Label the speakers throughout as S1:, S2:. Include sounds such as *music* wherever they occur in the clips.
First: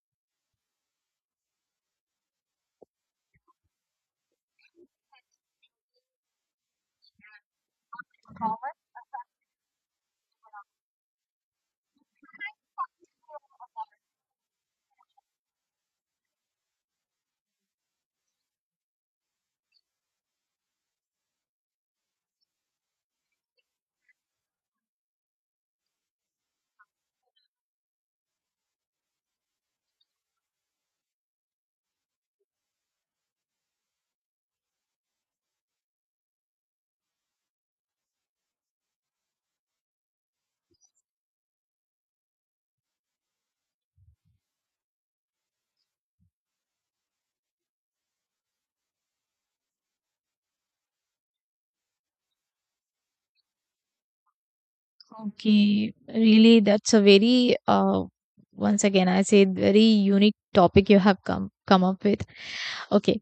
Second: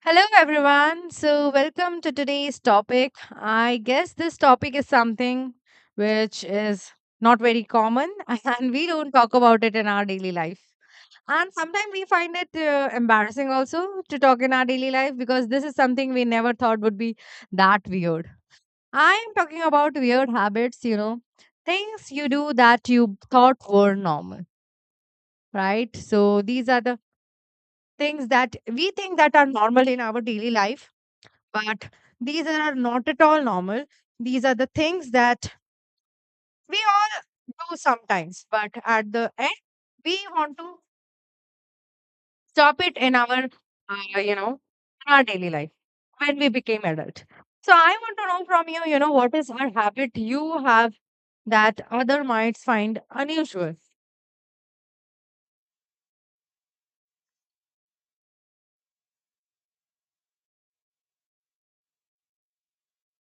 S1: Hello, everyone. So, welcome to today's topic. I guess this topic is something which is not very common *laughs* and we don't talk about it in our daily life. And sometimes we find it embarrassing also to talk in our daily life because this is something we never thought would be that weird. I am talking about weird habits, you know, things you do that you thought were normal, right? So, these are the things that we think that are normal in our daily life but these are not at all normal. These are the things that we all do sometimes. But at the end, we want to stop it in our, you know, in our daily life when we became adult. So I want to know from you, you know, what is our habit you have that other might find unusual?
S2: Okay, really, that's a very once again I say very unique topic you have come up with. Okay,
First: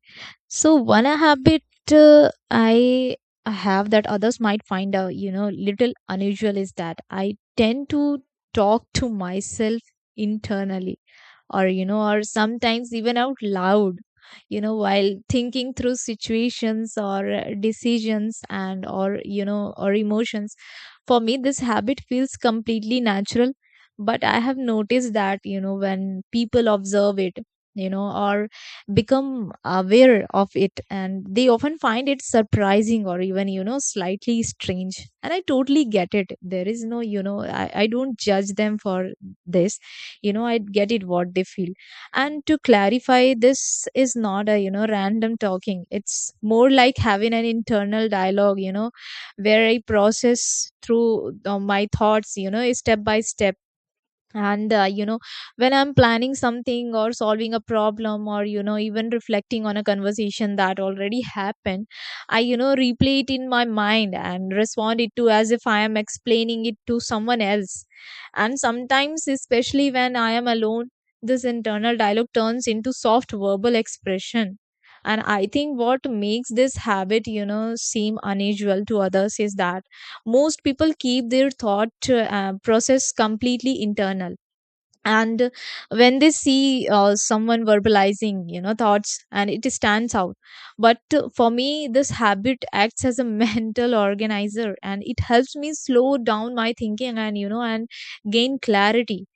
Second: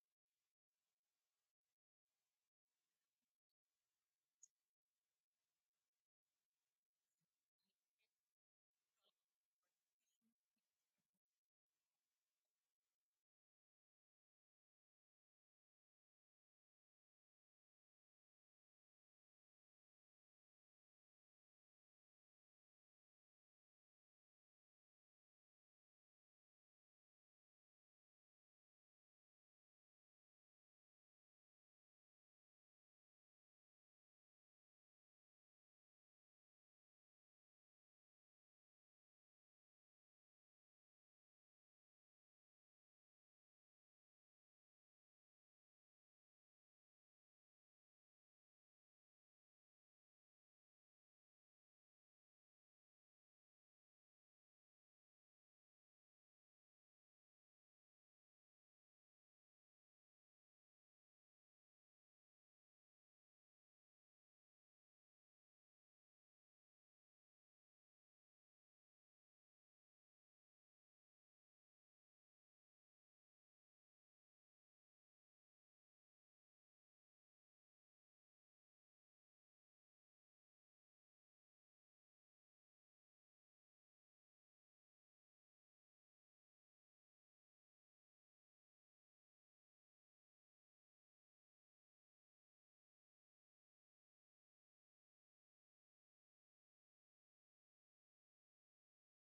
S2: so one habit I have that others might find a little unusual is that I tend to talk to myself internally. Or you know or sometimes even out loud, while thinking through situations or decisions and or you know or emotions. For me this habit feels completely natural, but I have noticed that, when people observe it, you know or become aware of it, and they often find it surprising or even, slightly strange. And I totally get it. There is no I don't judge them for this. I get it, what they feel. And to clarify, this is not a, random talking. It's more like having an internal dialogue, where I process through my thoughts, step by step. And when I'm planning something or solving a problem, or, even reflecting on a conversation that already happened, I, replay it in my mind and respond it to as if I am explaining it to someone else. And sometimes, especially when I am alone, this internal dialogue turns into soft verbal expression. And I think what makes this habit, seem unusual to others is that most people keep their thought process completely internal, and when they see someone verbalizing, thoughts, and it stands out. But for me, this habit acts as a *laughs* mental organizer, and it helps me slow down my thinking and, gain clarity.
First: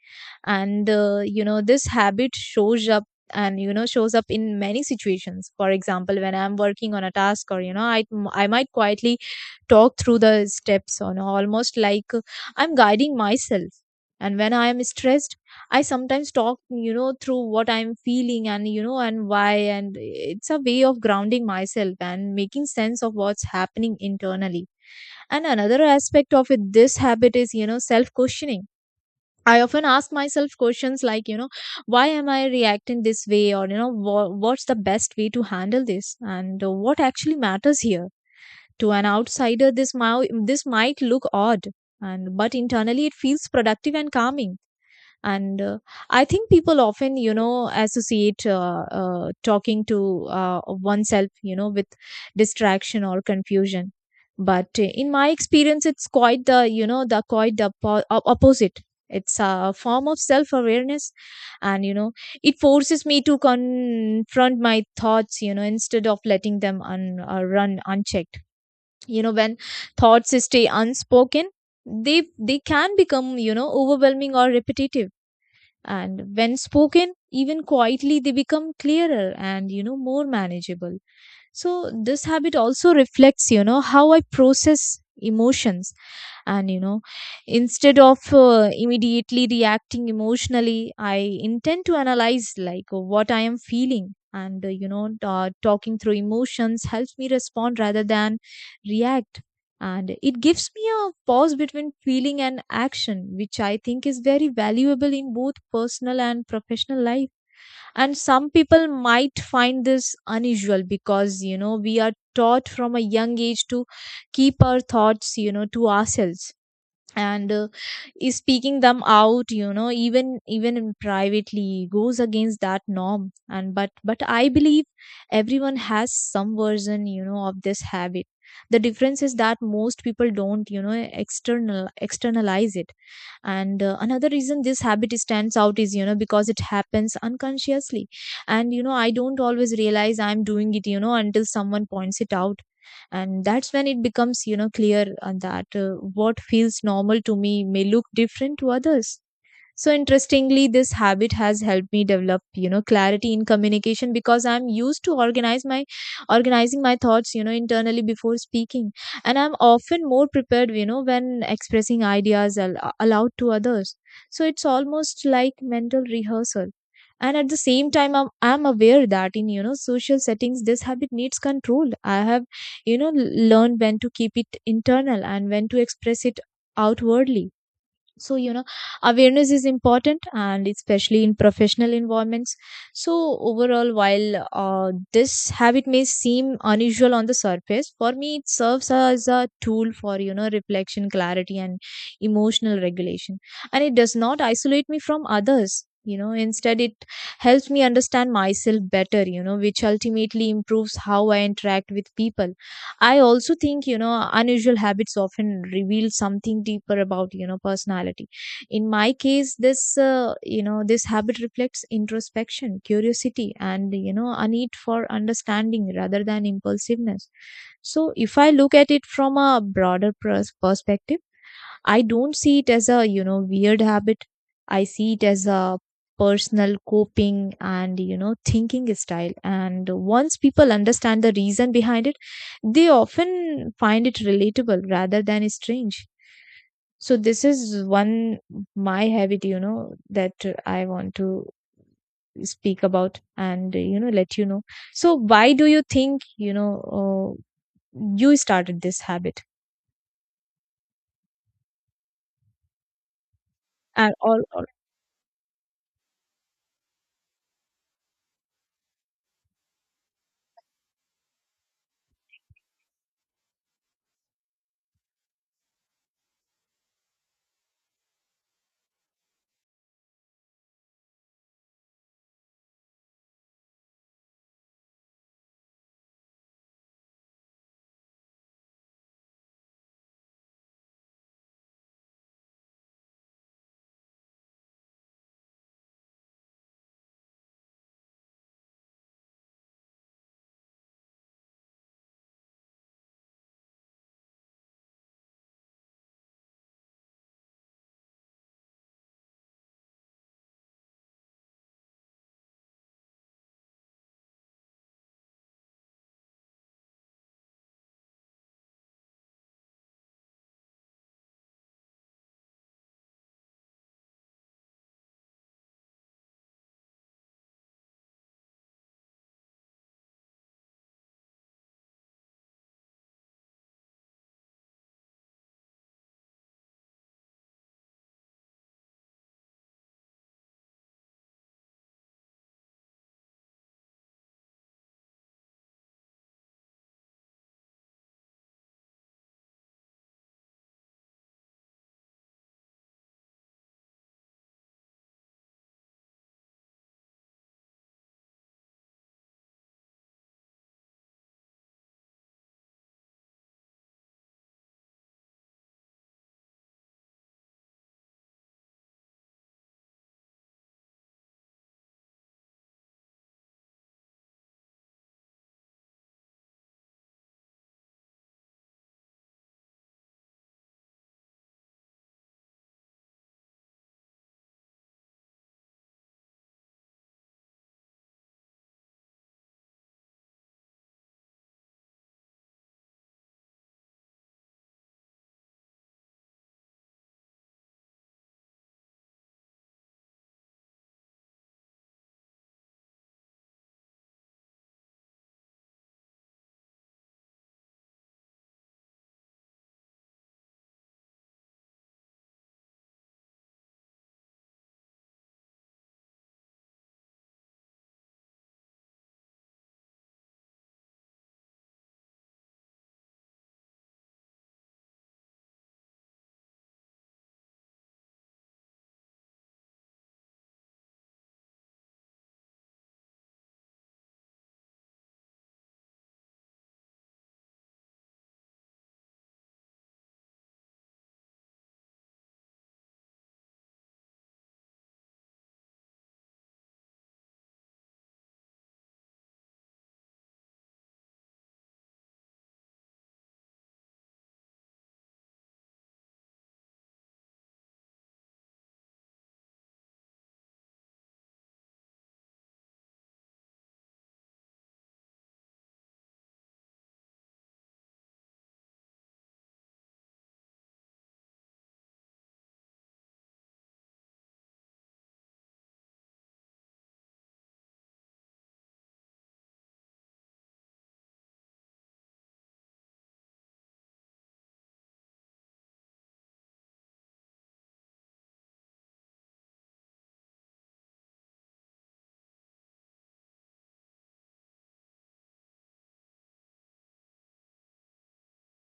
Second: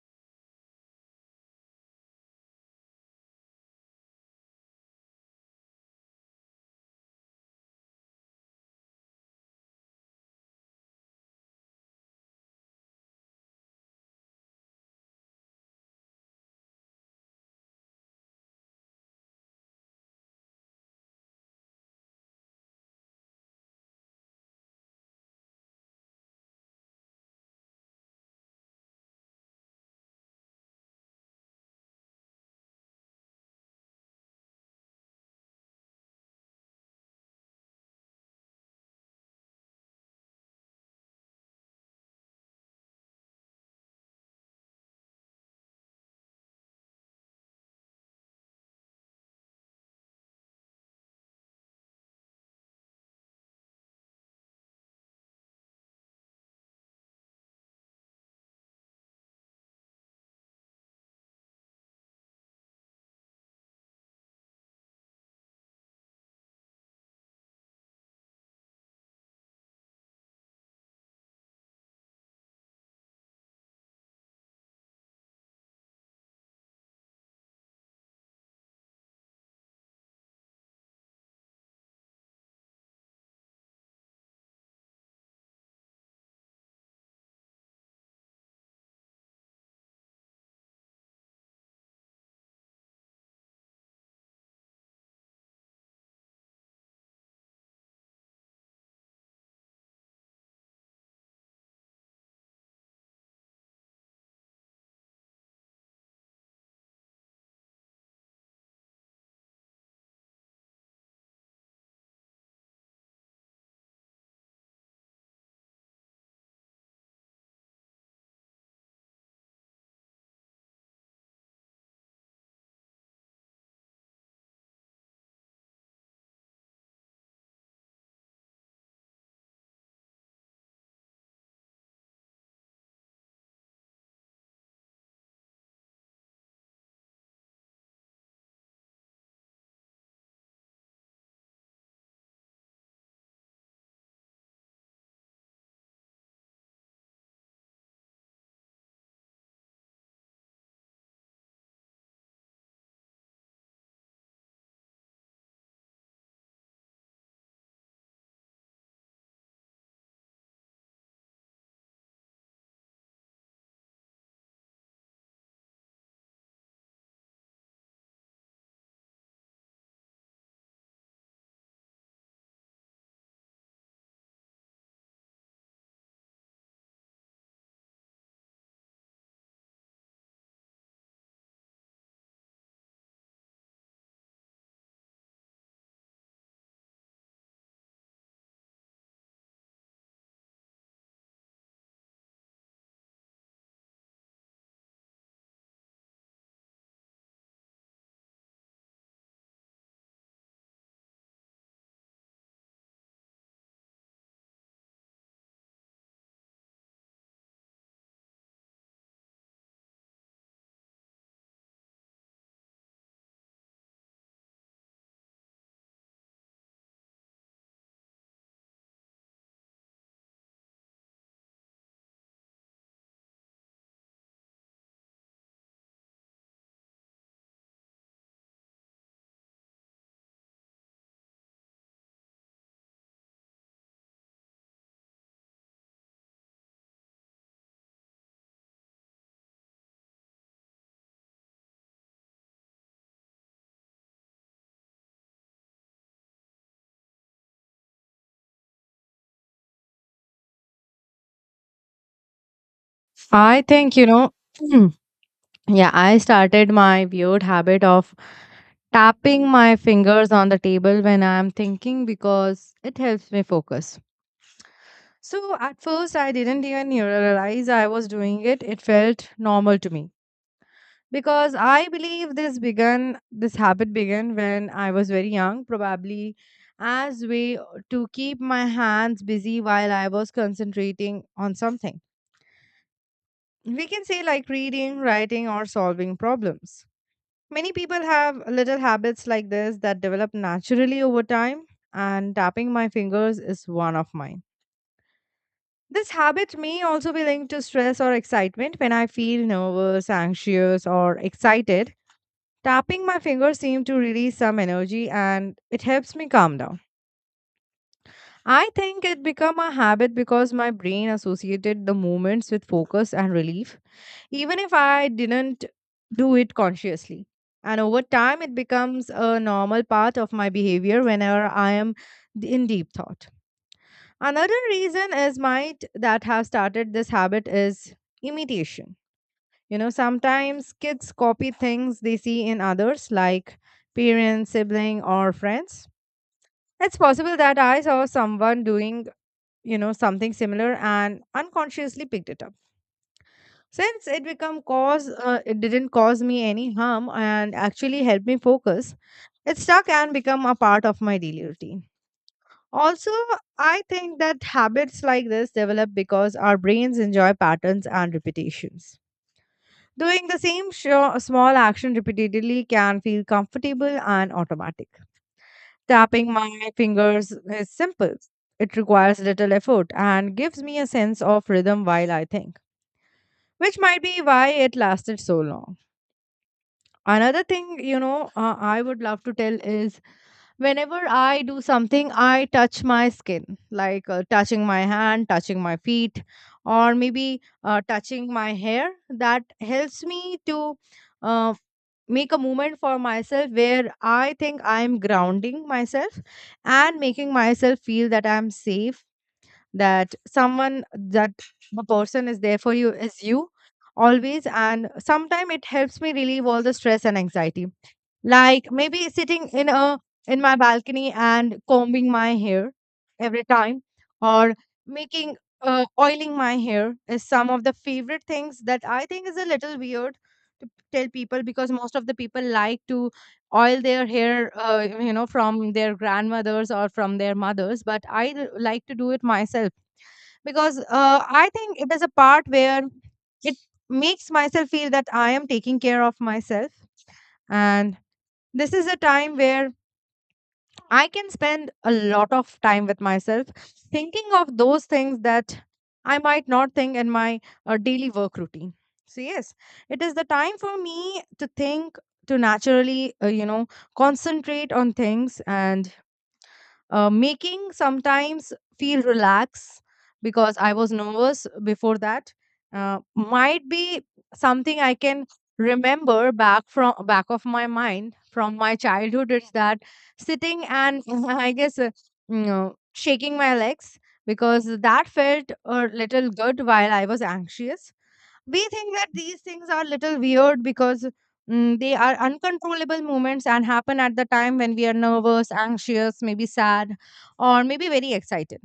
S2: And this habit shows up and shows up in many situations. For example, when I'm working on a task, or, I might quietly talk through the steps, on almost like I'm guiding myself. And when I am stressed, I sometimes talk, through what I'm feeling, and you know and why. And it's a way of grounding myself and making sense of what's happening internally. And another aspect of it, this habit is, self questioning. I often ask myself questions like, why am I reacting this way? Or, what's the best way to handle this? And what actually matters here? To an outsider, this might look odd, and but internally it feels productive and calming. And I think people often, associate, talking to, oneself, with distraction or confusion. But in my experience it's quite the, quite the opposite. It's a form of self awareness, and it forces me to confront my thoughts, instead of letting them run unchecked. When thoughts stay unspoken, they can become, overwhelming or repetitive. And when spoken, even quietly, they become clearer and, more manageable. So this habit also reflects, how I process emotions. And you know Instead of immediately reacting emotionally, I intend to analyze like what I am feeling. And talking through emotions helps me respond rather than react. And it gives me a pause between feeling and action, which I think is very valuable in both personal and professional life. And some people might find this unusual because, we are taught from a young age to keep our thoughts, to ourselves. And is speaking them out, even in privately, goes against that norm. And But I believe everyone has some version, of this habit. The difference is that most people don't, externalize it. And another reason this habit stands out is, because it happens unconsciously. And I don't always realize I'm doing it, until someone points it out. And that's when it becomes, clear that what feels normal to me may look different to others. So interestingly, this habit has helped me develop, clarity in communication, because I'm used to organize my organizing my thoughts, internally before speaking. And I'm often more prepared, when expressing ideas aloud to others. So it's almost like mental rehearsal. And at the same time, I'm aware that in, social settings, this habit needs control. I have, learned when to keep it internal and when to express it outwardly. So, awareness is important, and especially in professional environments. So overall, while this habit may seem unusual on the surface, for me it serves as a tool for, reflection, clarity, and emotional regulation. And it does not isolate me from others. Instead, it helps me understand myself better, which ultimately improves how I interact with people. I also think, unusual habits often reveal something deeper about, personality. In my case, this, this habit reflects introspection, curiosity, and, a need for understanding rather than impulsiveness. So if I look at it from a broader perspective, I don't see it as a, weird habit. I see it as a personal coping and, thinking style. And once people understand the reason behind it, they often find it relatable rather than strange. So this is one my habit, that I want to speak about and, let you know. So why do you think, you started this habit?
S1: I think, you
S2: And
S1: know,
S2: or, or
S1: *clears throat* yeah, I started my weird habit of tapping my fingers on the table when I'm thinking because it helps me focus. So at first, I didn't even realize I was doing it. It felt normal to me because I believe this habit began when I was very young, probably as way to keep my hands busy while I was concentrating on something. We can say like reading, writing, or solving problems. Many people have little habits like this that develop naturally over time, and tapping my fingers is one of mine. This habit may also be linked to stress or excitement. When I feel nervous, anxious, or excited, tapping my fingers seems to release some energy and it helps me calm down. I think it became a habit because my brain associated the movements with focus and relief, even if I didn't do it consciously. And over time, it becomes a normal part of my behavior whenever I am in deep thought. Another reason is might that have started this habit is imitation. You know, sometimes kids copy things they see in others, like parents, sibling, or friends. It's possible that I saw someone doing, you know, something similar and unconsciously picked it up. Since it didn't cause me any harm and actually helped me focus, it stuck and become a part of my daily routine. Also, I think that habits like this develop because our brains enjoy patterns and repetitions. Doing the same small action repeatedly can feel comfortable and automatic. Tapping my fingers is simple. It requires little effort and gives me a sense of rhythm while I think, which might be why it lasted so long. Another thing, you know, I would love to tell is whenever I do something, I touch my skin, like touching my hand, touching my feet, or maybe touching my hair. That helps me to uh, make a movement for myself where I think I'm grounding myself and making myself feel that I'm safe, that someone, that the person is there for you is you always. And sometimes it helps me relieve all the stress and anxiety, like maybe sitting in a in my balcony and combing my hair every time, or making oiling my hair is some of the favorite things that I think is a little weird to tell people because most of the people like to oil their hair, you know, from their grandmothers or from their mothers, but like to do it myself because I think it is a part where it makes myself feel that I am taking care of myself, and this is a time where I can spend a lot of time with myself, thinking of those things that I might not think in my daily work routine. So, yes, it is the time for me to think, to naturally, you know, concentrate on things and making sometimes feel relaxed because I was nervous before that. Might be something I can remember back from back of my mind from my childhood is that sitting and *laughs* I guess, you know, shaking my legs because that felt a little good while I was anxious. We think that these things are little weird because they are uncontrollable moments and happen at the time when we are nervous, anxious, maybe sad, or maybe very excited.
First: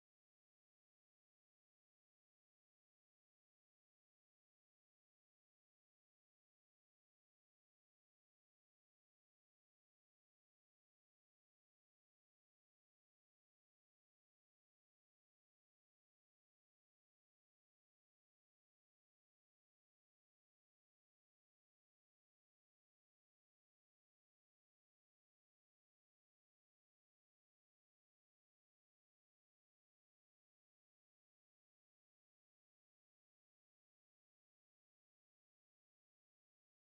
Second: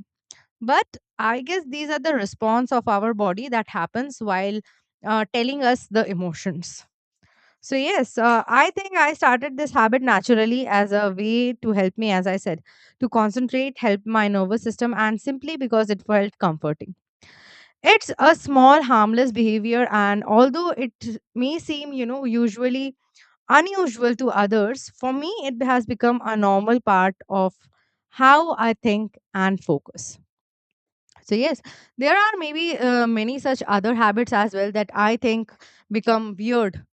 S1: But I guess these are the response of our body that happens while telling us the emotions. So, yes, I think I started this habit naturally as a way to help me, as I said, to concentrate, help my nervous system, and simply because it felt comforting. It's a small harmless behavior, and although it may seem, you know, usually unusual to others, for me it has become a normal part of how I think and focus. So yes, there are maybe many such other habits as well that I think become weird,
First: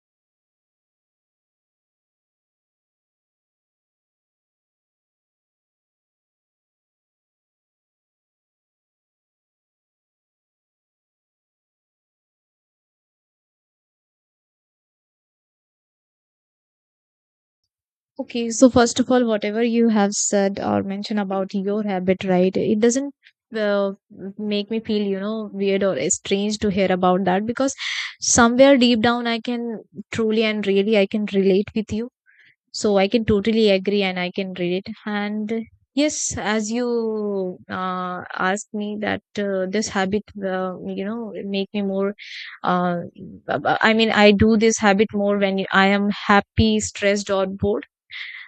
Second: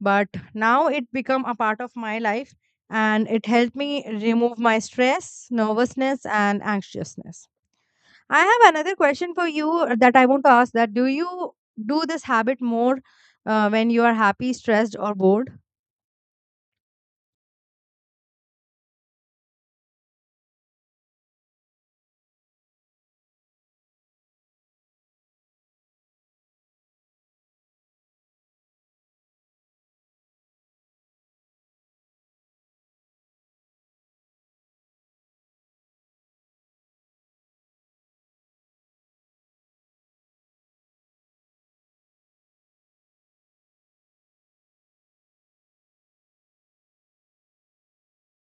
S1: but now it become a part of my life and it helped me remove my stress, nervousness and anxiousness. I have another question for you that I want to ask that do you do this habit more when you are happy, stressed, or bored?
S2: okay, so first of all, whatever you have said or mentioned about your habit, right? It doesn't uh, make me feel, weird or strange to hear about that, because somewhere deep down, I can truly and really I can relate with you. So I can totally agree and I can relate. And yes, as you asked me that this habit, make me more uh, I mean, I do this habit more when I am happy, stressed, or bored,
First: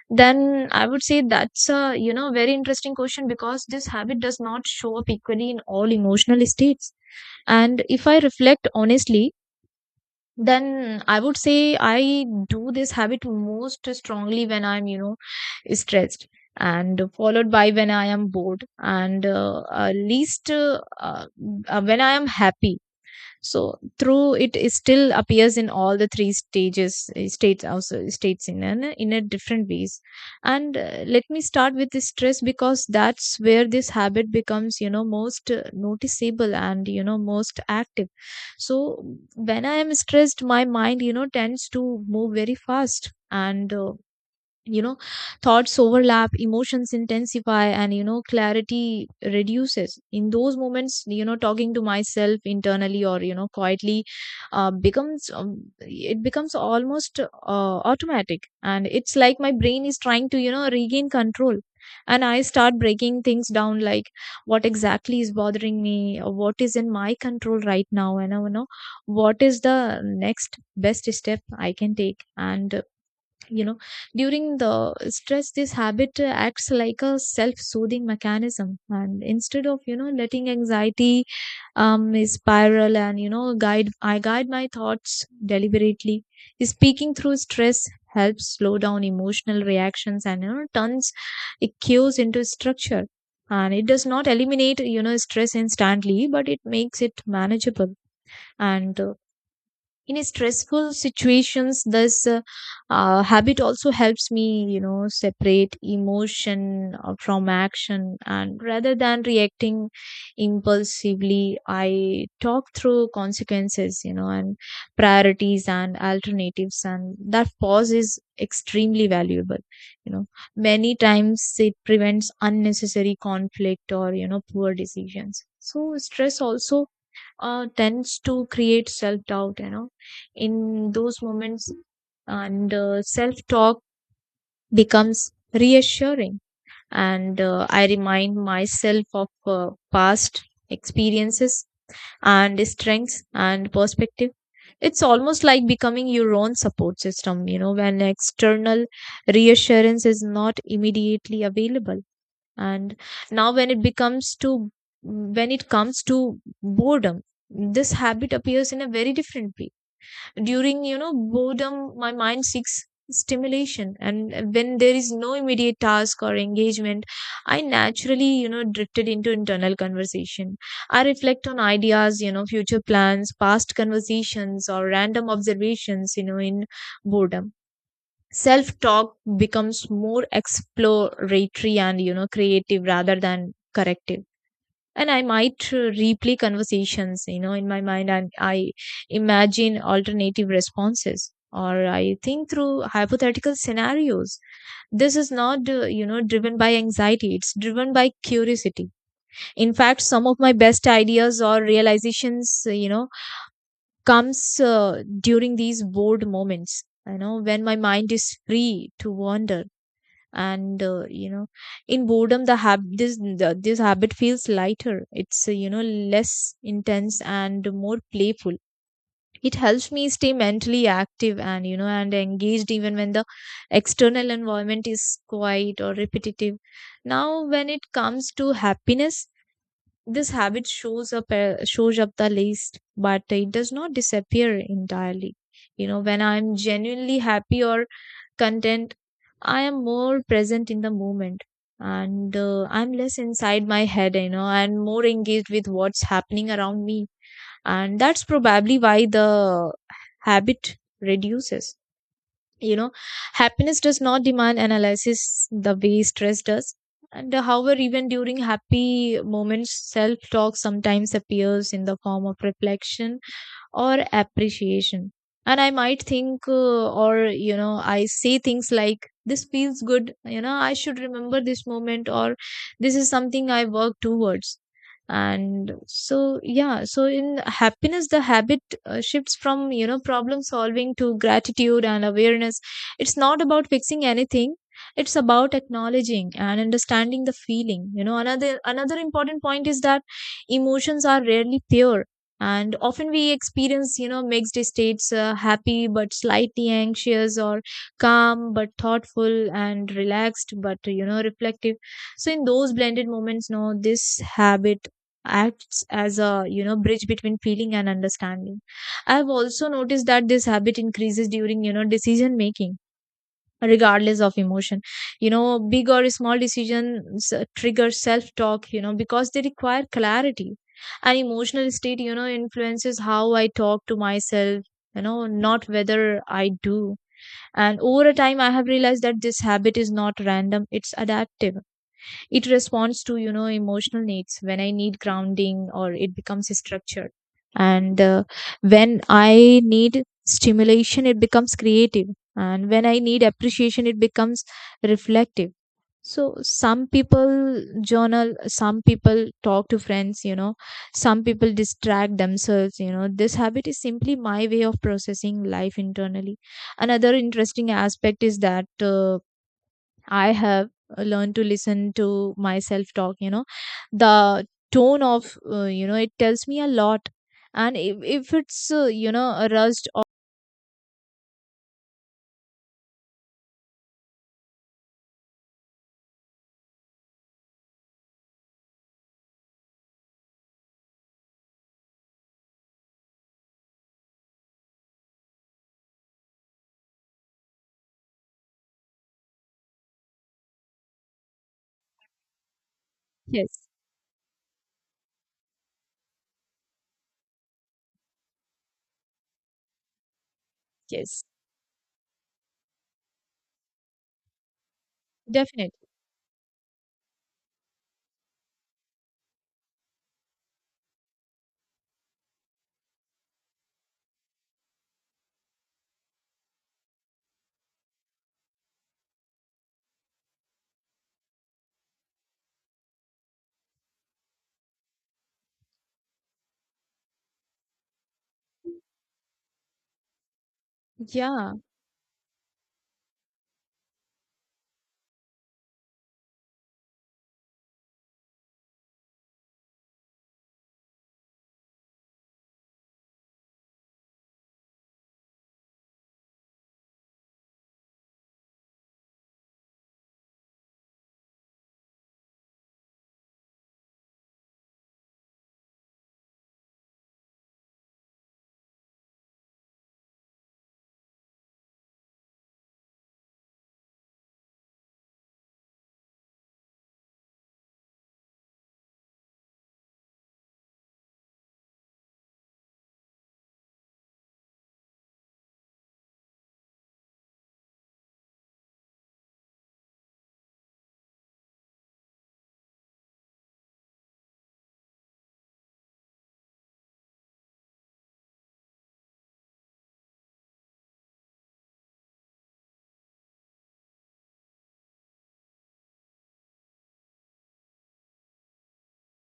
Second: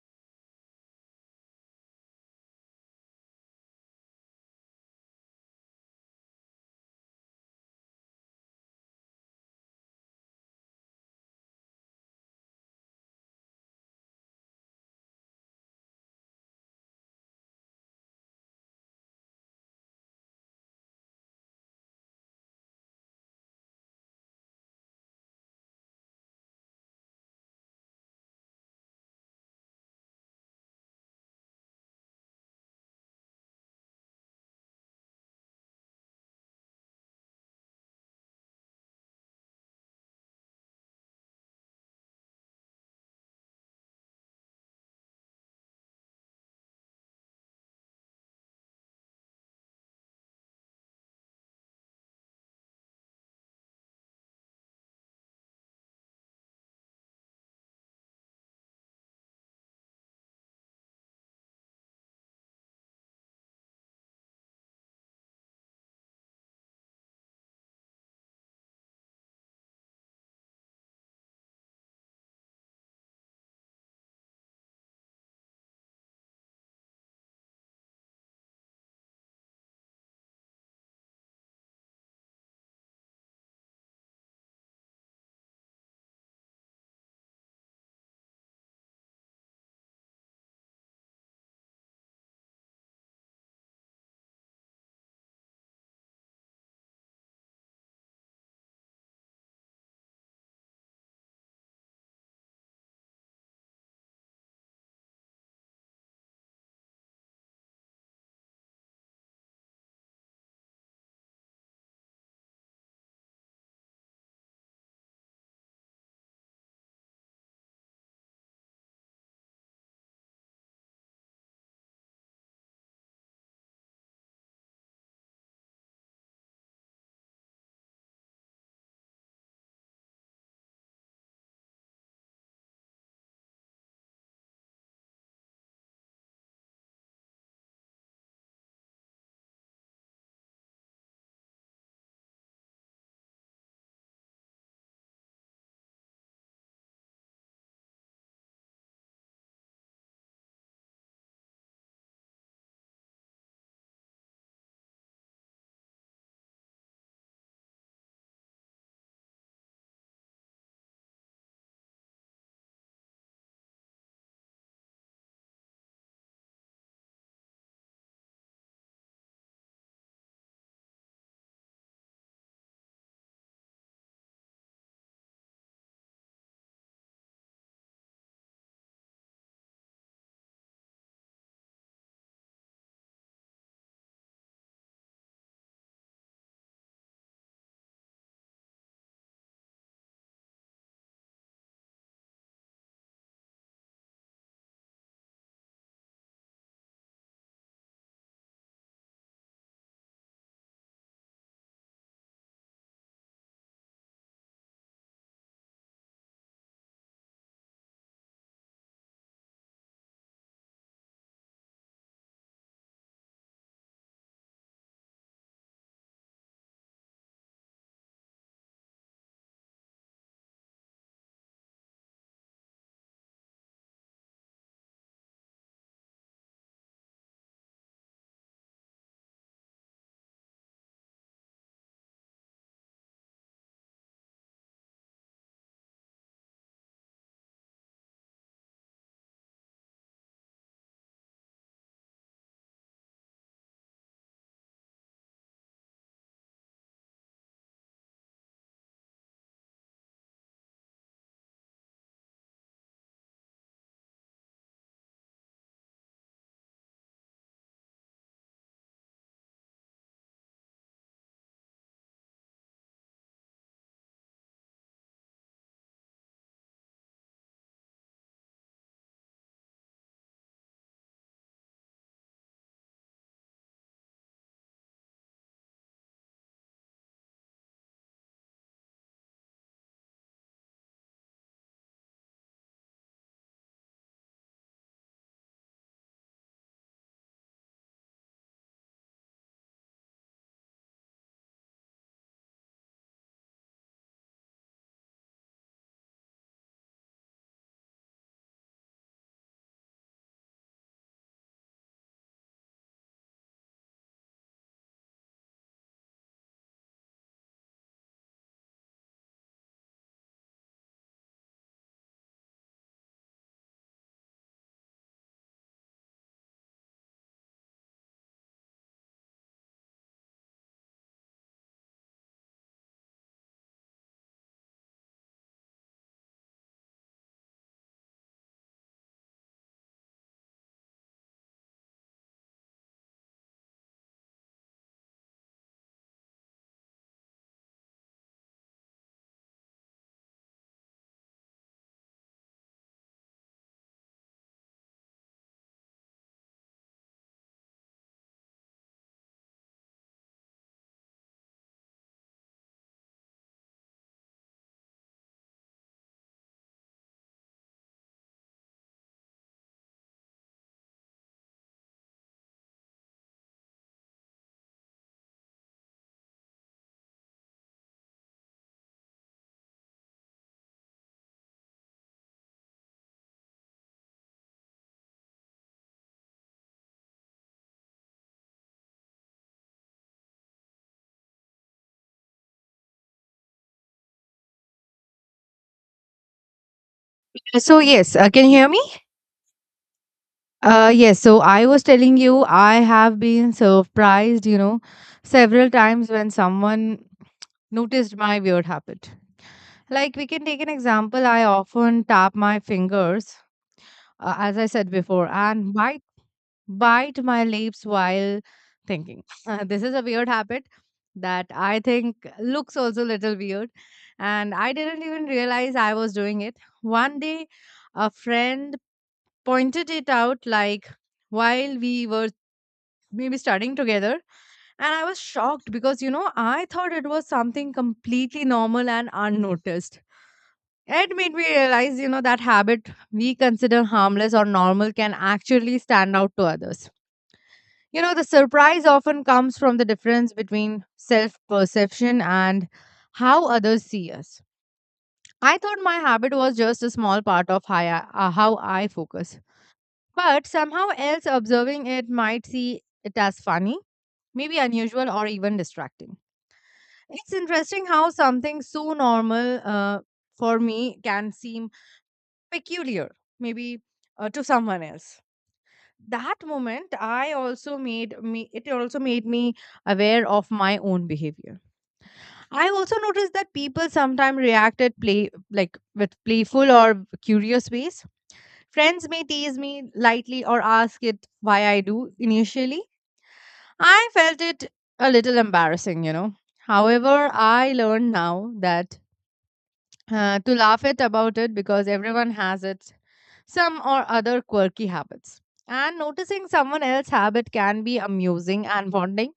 S2: then I would say that's a, very interesting question, because this habit does not show up equally in all emotional states. And if I reflect honestly, then I would say I do this habit most strongly when I'm, stressed, and followed by when I am bored, and least when I am happy. So through it, is still appears in all the three stages, states, also states in an in a different ways. And let me start with the stress, because that's where this habit becomes, most noticeable and, most active. So when I am stressed, my mind, tends to move very fast. And you know Thoughts overlap, emotions intensify, and, clarity reduces. In those moments, talking to myself internally, or, quietly, becomes it becomes almost automatic. And it's like my brain is trying to, regain control. And I start breaking things down, like what exactly is bothering me, or what is in my control right now, and, what is the next best step I can take. And you know During the stress, this habit acts like a self-soothing mechanism. And instead of, letting anxiety spiral and, you know guide I guide my thoughts deliberately. Speaking through stress helps slow down emotional reactions and, turns it cues into structure. And it does not eliminate, stress instantly, but it makes it manageable. And in stressful situations, this habit also helps me, separate emotion from action. And rather than reacting impulsively, I talk through consequences, and priorities and alternatives. And that pause is extremely valuable. you know Many times it prevents unnecessary conflict, or, poor decisions. So stress also tends to create self doubt, in those moments, and self talk becomes reassuring. And I remind myself of past experiences and strengths and perspective. It's almost like becoming your own support system, when external reassurance is not immediately available. And now when it comes to boredom, this habit appears in a very different way. During boredom, my mind seeks stimulation, and when there is no immediate task or engagement, I naturally drifted into internal conversation. I reflect on ideas, future plans, past conversations, or random observations. In boredom, self talk becomes more exploratory and creative rather than corrective, and I might replay conversations in my mind, and I imagine alternative responses, or I think through hypothetical scenarios. This is not driven by anxiety, it's driven by curiosity. In fact, some of my best ideas or realizations comes during these bored moments, when my mind is free to wander. And you know In boredom, the hab this the, this habit feels lighter. It's less intense and more playful. It helps me stay mentally active and and engaged even when the external environment is quiet or repetitive. Now, when it comes to happiness, this habit shows up the least, but it does not disappear entirely. You know, when I'm genuinely happy or content, I am more present in the moment, and I'm less inside my head, you know, and more engaged with what's happening around me. And that's probably why the habit reduces. you know Happiness does not demand analysis the way stress does. And However, even during happy moments, self talk sometimes appears in the form of reflection or appreciation. And I might think, or, I say things like, this feels good, I should remember this moment, or this is something I work towards. And so, yeah, so in happiness, the habit shifts from, problem solving to gratitude and awareness. It's not about fixing anything, it's about acknowledging and understanding the feeling. Another important point is that emotions are rarely pure, and often we experience mixed states: happy but slightly anxious, or calm but thoughtful, and relaxed but reflective. So in those blended moments, no, this habit acts as a bridge between feeling and understanding. I have also noticed that this habit increases during, decision making, regardless of emotion. You know, big or small decisions trigger self talk, because they require clarity. An emotional state influences how I talk to myself, not whether I do. And over a time, I have realized that this habit is not random, it's adaptive. It responds to emotional needs. When I need grounding, or it becomes structured, and when I need stimulation, it becomes creative, and when I need appreciation, it becomes reflective. So some people journal, some people talk to friends, some people distract themselves. This habit is simply my way of processing life internally. Another interesting aspect is that, uh, I have learned to listen to myself talk, the tone of, it tells me a lot. And if it's, a rushed or
S1: So yes, can you hear me? Yes, so I was telling you, I have been
S2: yes,
S1: surprised, you know, several times when someone noticed my weird habit. Like, we can take an
S2: yes,
S1: example. I often tap my fingers, as I said before, and
S2: definitely.
S1: by bite my lips while thinking. *laughs* This is a weird habit that I think looks also a little weird. And I didn't even realize I was doing it. One day, a friend pointed it out, like while we were maybe studying together. And I was shocked because, you know, I thought it was something completely normal and unnoticed. It made me
S2: Yeah.
S1: realize, you know, that habit we consider harmless or normal can actually stand out to others. You know, the surprise often comes from the difference between self perception and how others see us. I thought my habit was just a small part of how I focus, but somehow else observing it might see it as funny, maybe unusual, or even distracting. It's interesting how something so normal, for me can seem peculiar, maybe to someone else. That moment I also made me it also made me aware of my own behavior. I also noticed that people sometimes reacted play like with playful or curious ways. Friends may tease me lightly or ask it why I do. Initially I felt it a little embarrassing, you know. However, I learned now that to laugh it about it because everyone has it some or other quirky habits. And noticing someone else's habit can be amusing and bonding.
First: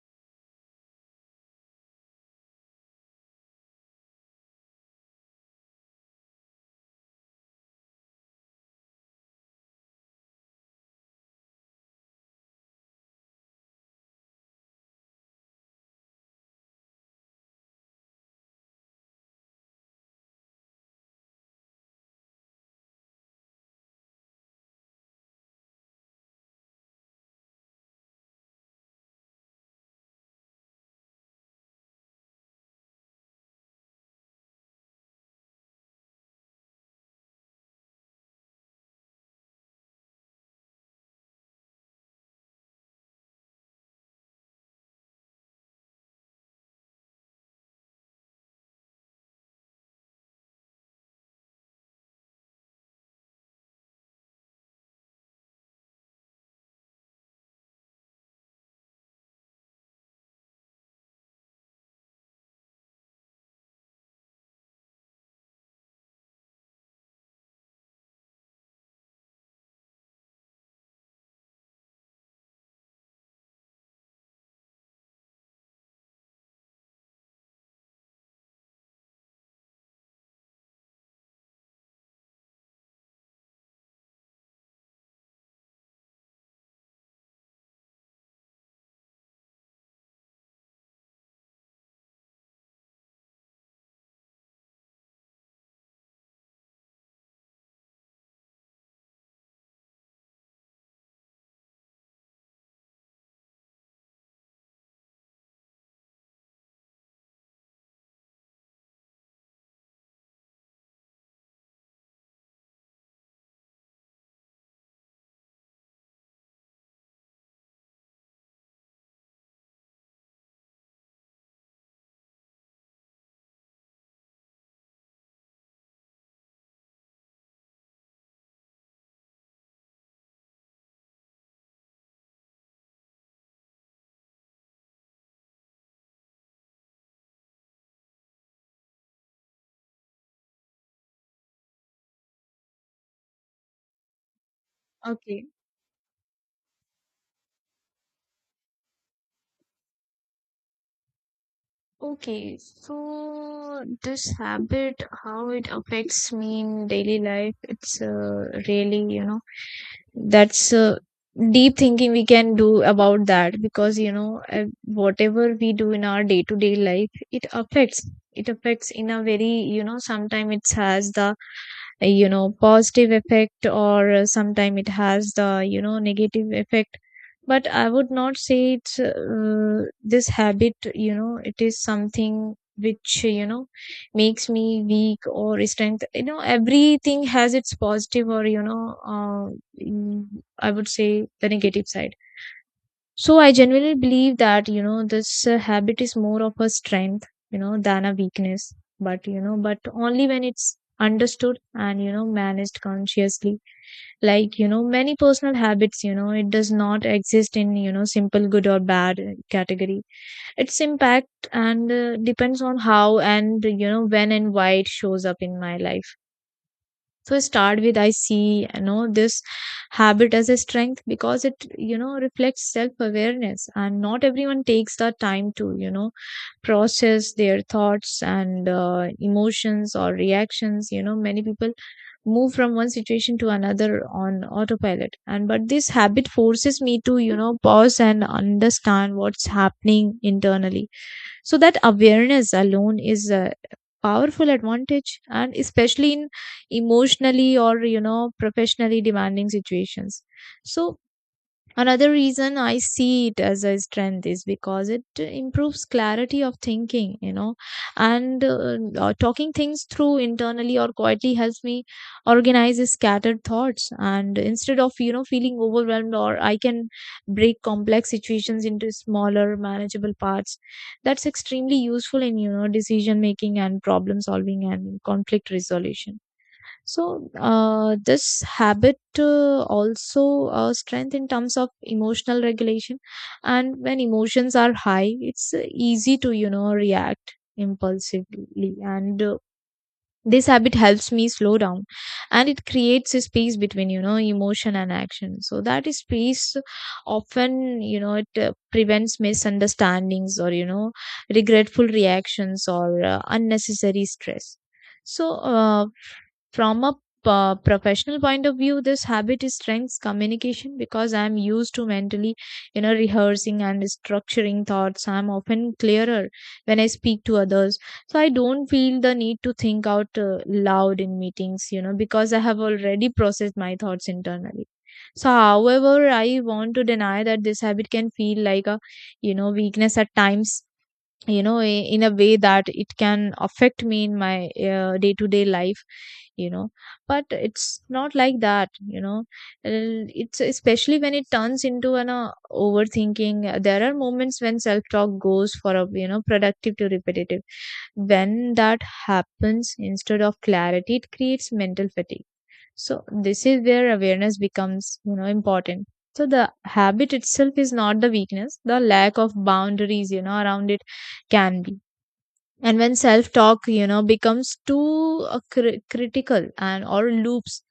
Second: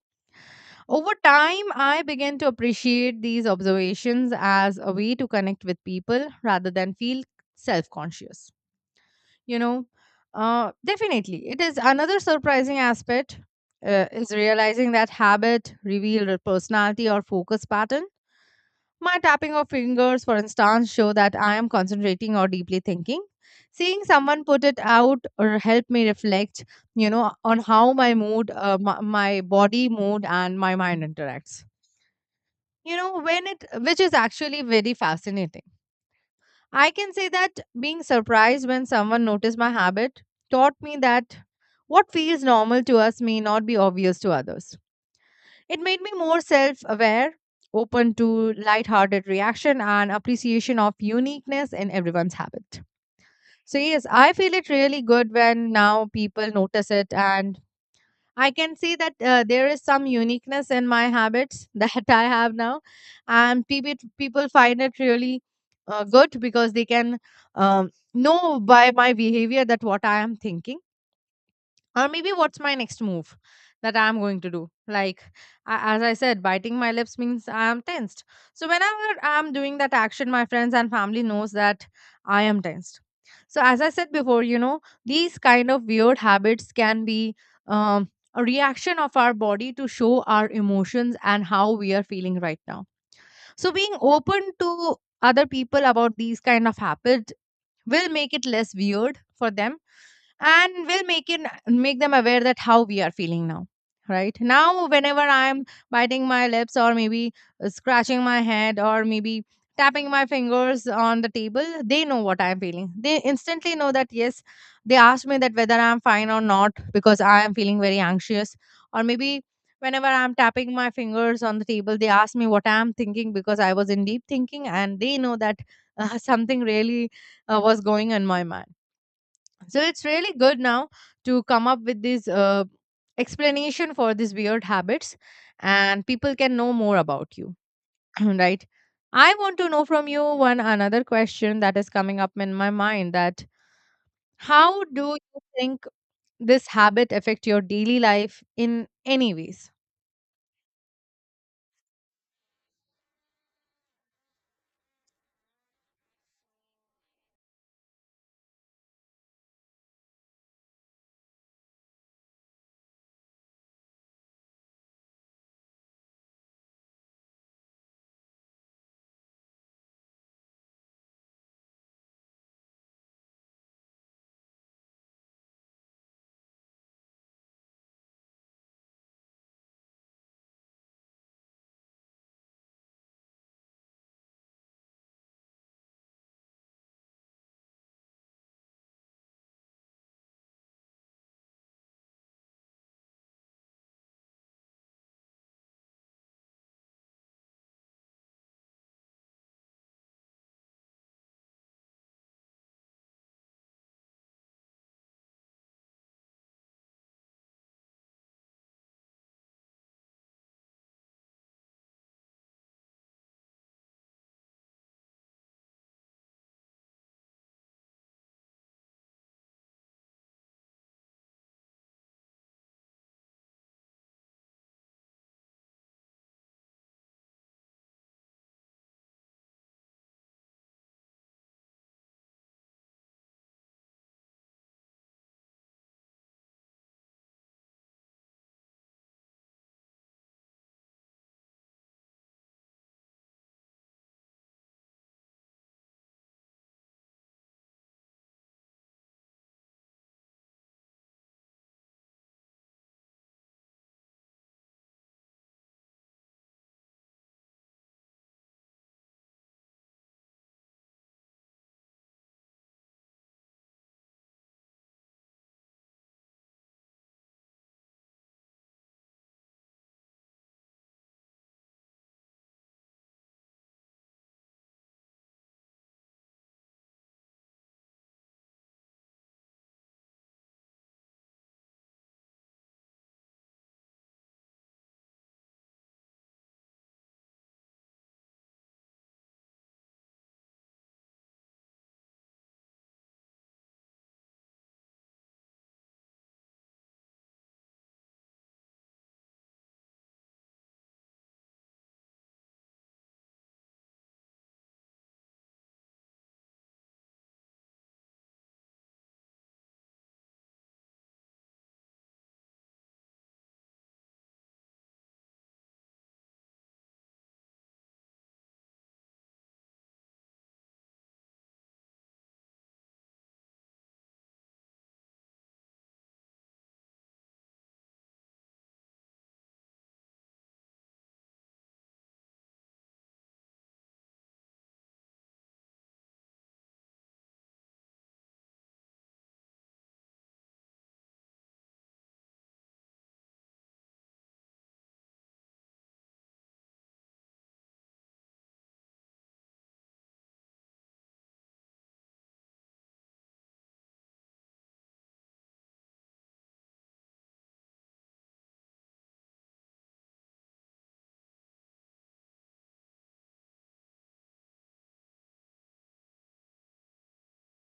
S1: Over time, I began to appreciate these observations as a way to connect with people rather than feel self conscious. You know, definitely, it is another surprising aspect, is realizing that habit reveal a personality or focus pattern. My tapping of fingers, for instance, show that I am concentrating or deeply thinking. Seeing someone put it out or help me reflect, you know, on how my mood, my body mood, and my mind interacts. You know, when it, which is actually very fascinating. I can say that being surprised when someone noticed my habit taught me that what feels normal to us may not be obvious to others. It made me more self aware, open to lighthearted reaction, and appreciation of uniqueness in everyone's habit. So, yes, I feel it really good when now people notice it, and I can see that there is some uniqueness in my habits *laughs* that I have now, and people find it really good because they can know by my behavior that what I am thinking or maybe what's my next move that I'm going to do, like as I said, biting my lips means I'm tensed, so whenever I'm doing that action, my friends and family knows that I am tensed. So as I said before, you know, these kind of weird habits can be um, a reaction of our body to show our emotions and how we are feeling right now. So being open to other people about these kind of habits will make it less weird for them and will make them aware that how we are feeling now. Right now, whenever I am biting my lips or maybe scratching my head or maybe tapping my fingers on the table, they know what I'm feeling. They instantly know that yes, they ask me that whether I'm fine or not because I am feeling very anxious, or maybe whenever I'm tapping my fingers on the table, they ask me what I'm thinking because I was in deep thinking and they know that *laughs* something really was going on my mind. So it's really good now to come up with this explanation for these weird habits, and people can know more about you, *clears throat* right? I want to know from you one another question that is coming up in my mind, that how do you
S2: Okay.
S1: think this habit affect your daily life in any ways?
S2: Okay. So this habit, how it affects me in daily life, it's really, you know. That's deep thinking we can do about that, because whatever we do in our day to day life, it affects, it affects in a very, you know, sometimes it has the positive effect, or sometimes it has the negative effect. But I would not say it's this habit, it is something which makes me weak or strength. You know, everything has its positive or mm, I would say the negative side. So I genuinely believe that, you know, this habit is more of a strength, you know, than a weakness. But, only when it's understood and, you know, managed consciously. Like, you know, many personal habits, it does not exist in, you know, simple good or bad category. Its impact and depends on how, and, you know, when and why it shows up in my life. So start with, I see this habit as a strength, because it, reflects self awareness, and not everyone takes the time to, process their thoughts and emotions or reactions. You know, many people move from one situation to another on autopilot, and but this habit forces me to, pause and understand what's happening internally. So that awareness alone is a powerful advantage, and especially in emotionally or, professionally demanding situations. So another reason I see it as a strength is because it improves clarity of thinking, you know, and talking things through internally or quietly helps me organize scattered thoughts. And instead of, you know, feeling overwhelmed, or I can break complex situations into smaller, manageable parts. That's extremely useful in, you know, decision making and problem solving and conflict resolution. So, this habit also strength in terms of emotional regulation. And when emotions are high, it's easy to, you know, react impulsively. And this habit helps me slow down, and it creates a space between, you know, emotion and action. So that is space often, you know, it prevents misunderstandings or, you know, regretful reactions or unnecessary stress. So from a professional point of view, this habit is strengths communication, because I am used to mentally, rehearsing and structuring thoughts. I'm often clearer when I speak to others, so I don't feel the need to think out loud in meetings, because I have already processed my thoughts internally. So however, I want to deny that this habit can feel like a, weakness at times. You know, in a way that it can affect me in my day-to-day life, you know but it's not like that. It's especially when it turns into an overthinking. There are moments when self-talk goes for a, productive to repetitive. When that happens, instead of clarity, it creates mental fatigue. So this is where awareness becomes, you know, important. So the habit itself is not the weakness, the lack of boundaries, you know, around it can be. And when self-talk, you know, becomes too critical and or loops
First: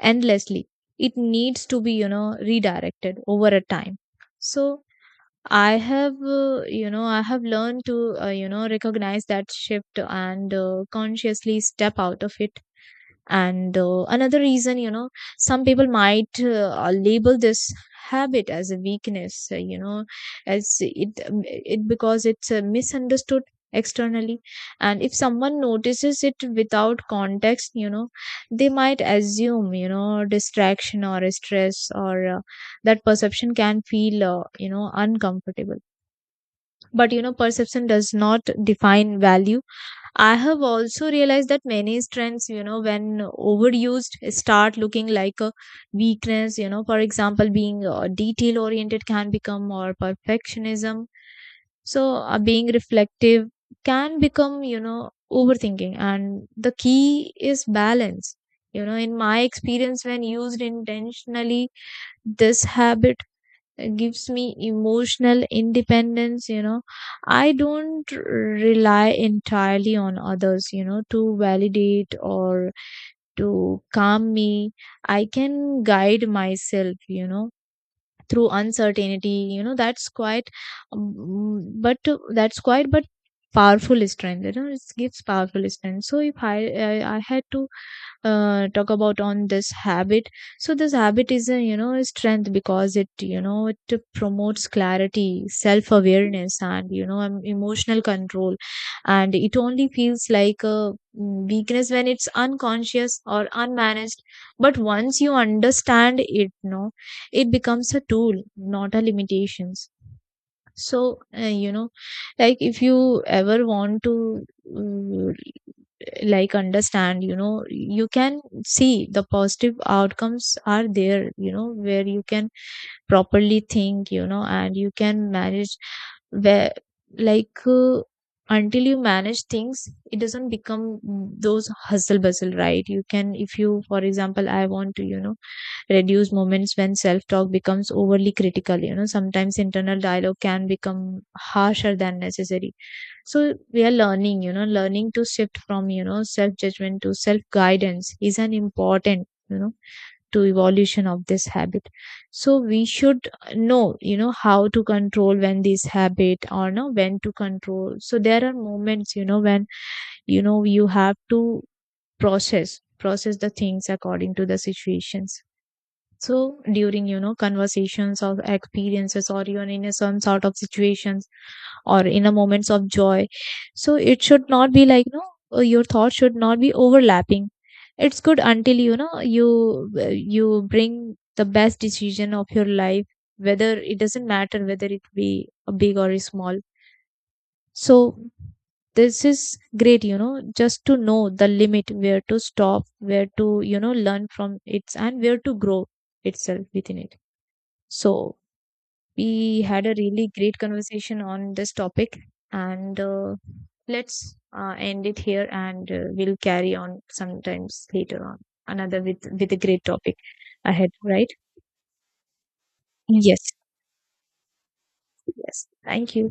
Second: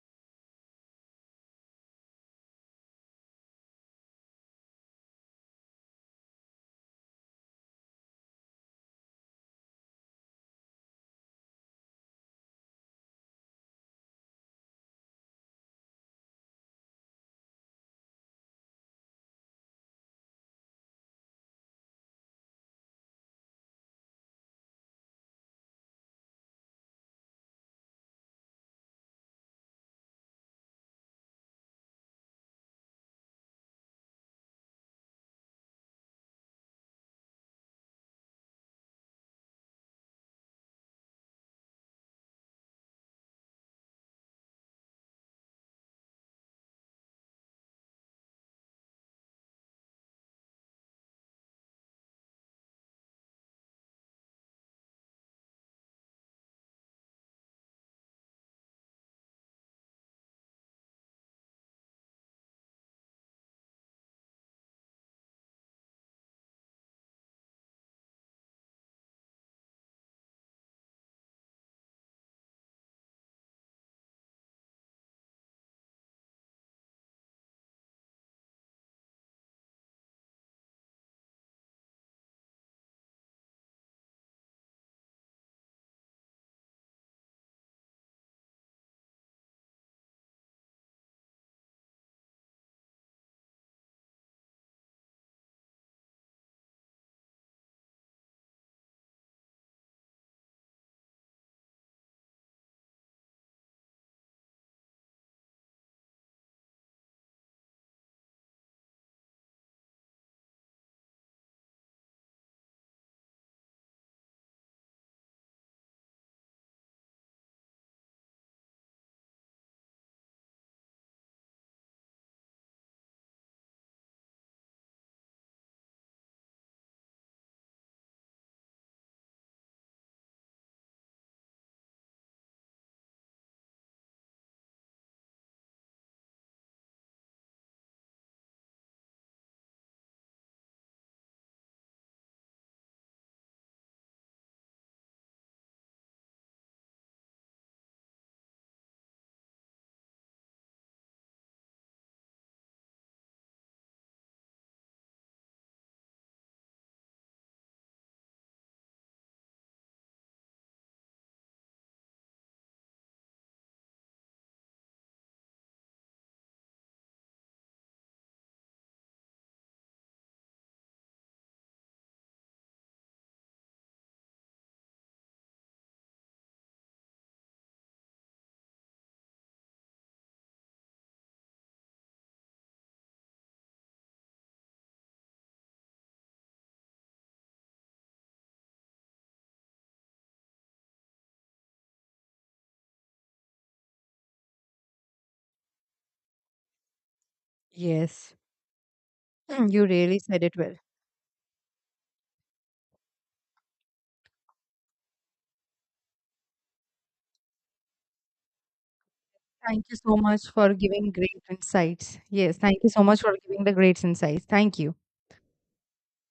S2: endlessly, it needs to be, you know, redirected over a time. So I have learned to, recognize that shift and consciously step out of it. And another reason, some people might label this habit as a weakness, as it because it's misunderstood externally. And if someone notices it without context, they might assume, distraction or stress, or that perception can feel uncomfortable. But, perception does not define value. I have also realized that many strengths, you know, when overused, start looking like a weakness. You know, for example, being detail oriented can become or perfectionism. So, being reflective can become, you know, overthinking. And the key is balance. You know, in my experience, when used intentionally, this habit gives me emotional independence. You know, I don't rely entirely on others, to validate or to calm me. I can guide myself, through uncertainty. You know, that's quite but that's quite but powerful strength. It gives powerful strength. So if I had to talk about on this habit, so this habit is a strength, because it you know it promotes clarity, self awareness, and, you know, emotional control. And it only feels like a weakness when it's unconscious or unmanaged. But once you understand it, no, it becomes a tool, not a limitations. So like, if you ever want to, mm, like, understand, you can see the positive outcomes are there, where you can properly think, and you can manage where, like, until you manage things, it doesn't become those hustle bustle, right? You can, if you, for example, I want to, reduce moments when self-talk becomes overly critical. You know, sometimes internal dialogue can become harsher than necessary. So we are learning to shift from, self-judgment to self-guidance, is an important, to evolution of this habit. So we should know, how to control when this habit, or no, when to control. So there are moments, when, you have to process the things according to the situations. So during, you know, conversations or experiences, or even in a some sort of situations, or in a moments of joy. So it should not be like, no, your thoughts should not be overlapping. It's good until, you know, you bring the best decision of your life, whether it doesn't matter whether it be a big or a small. So this is great, you know, just to know the limit, where to stop, where to, you know, learn from it, and where to grow itself within it.
S1: Yes,
S2: So
S1: *clears throat*
S2: we
S1: mm, you
S2: had a
S1: really
S2: really
S1: said it
S2: great
S1: well.
S2: conversation on this topic, and let's end it here, and we'll carry on sometimes later on another with a great
S1: Thank you so
S2: topic
S1: much for
S2: ahead,
S1: giving
S2: right?
S1: great insights. Yes, thank you so much for
S2: Yes.
S1: giving the great insights. Thank you.
S2: Yes, thank you.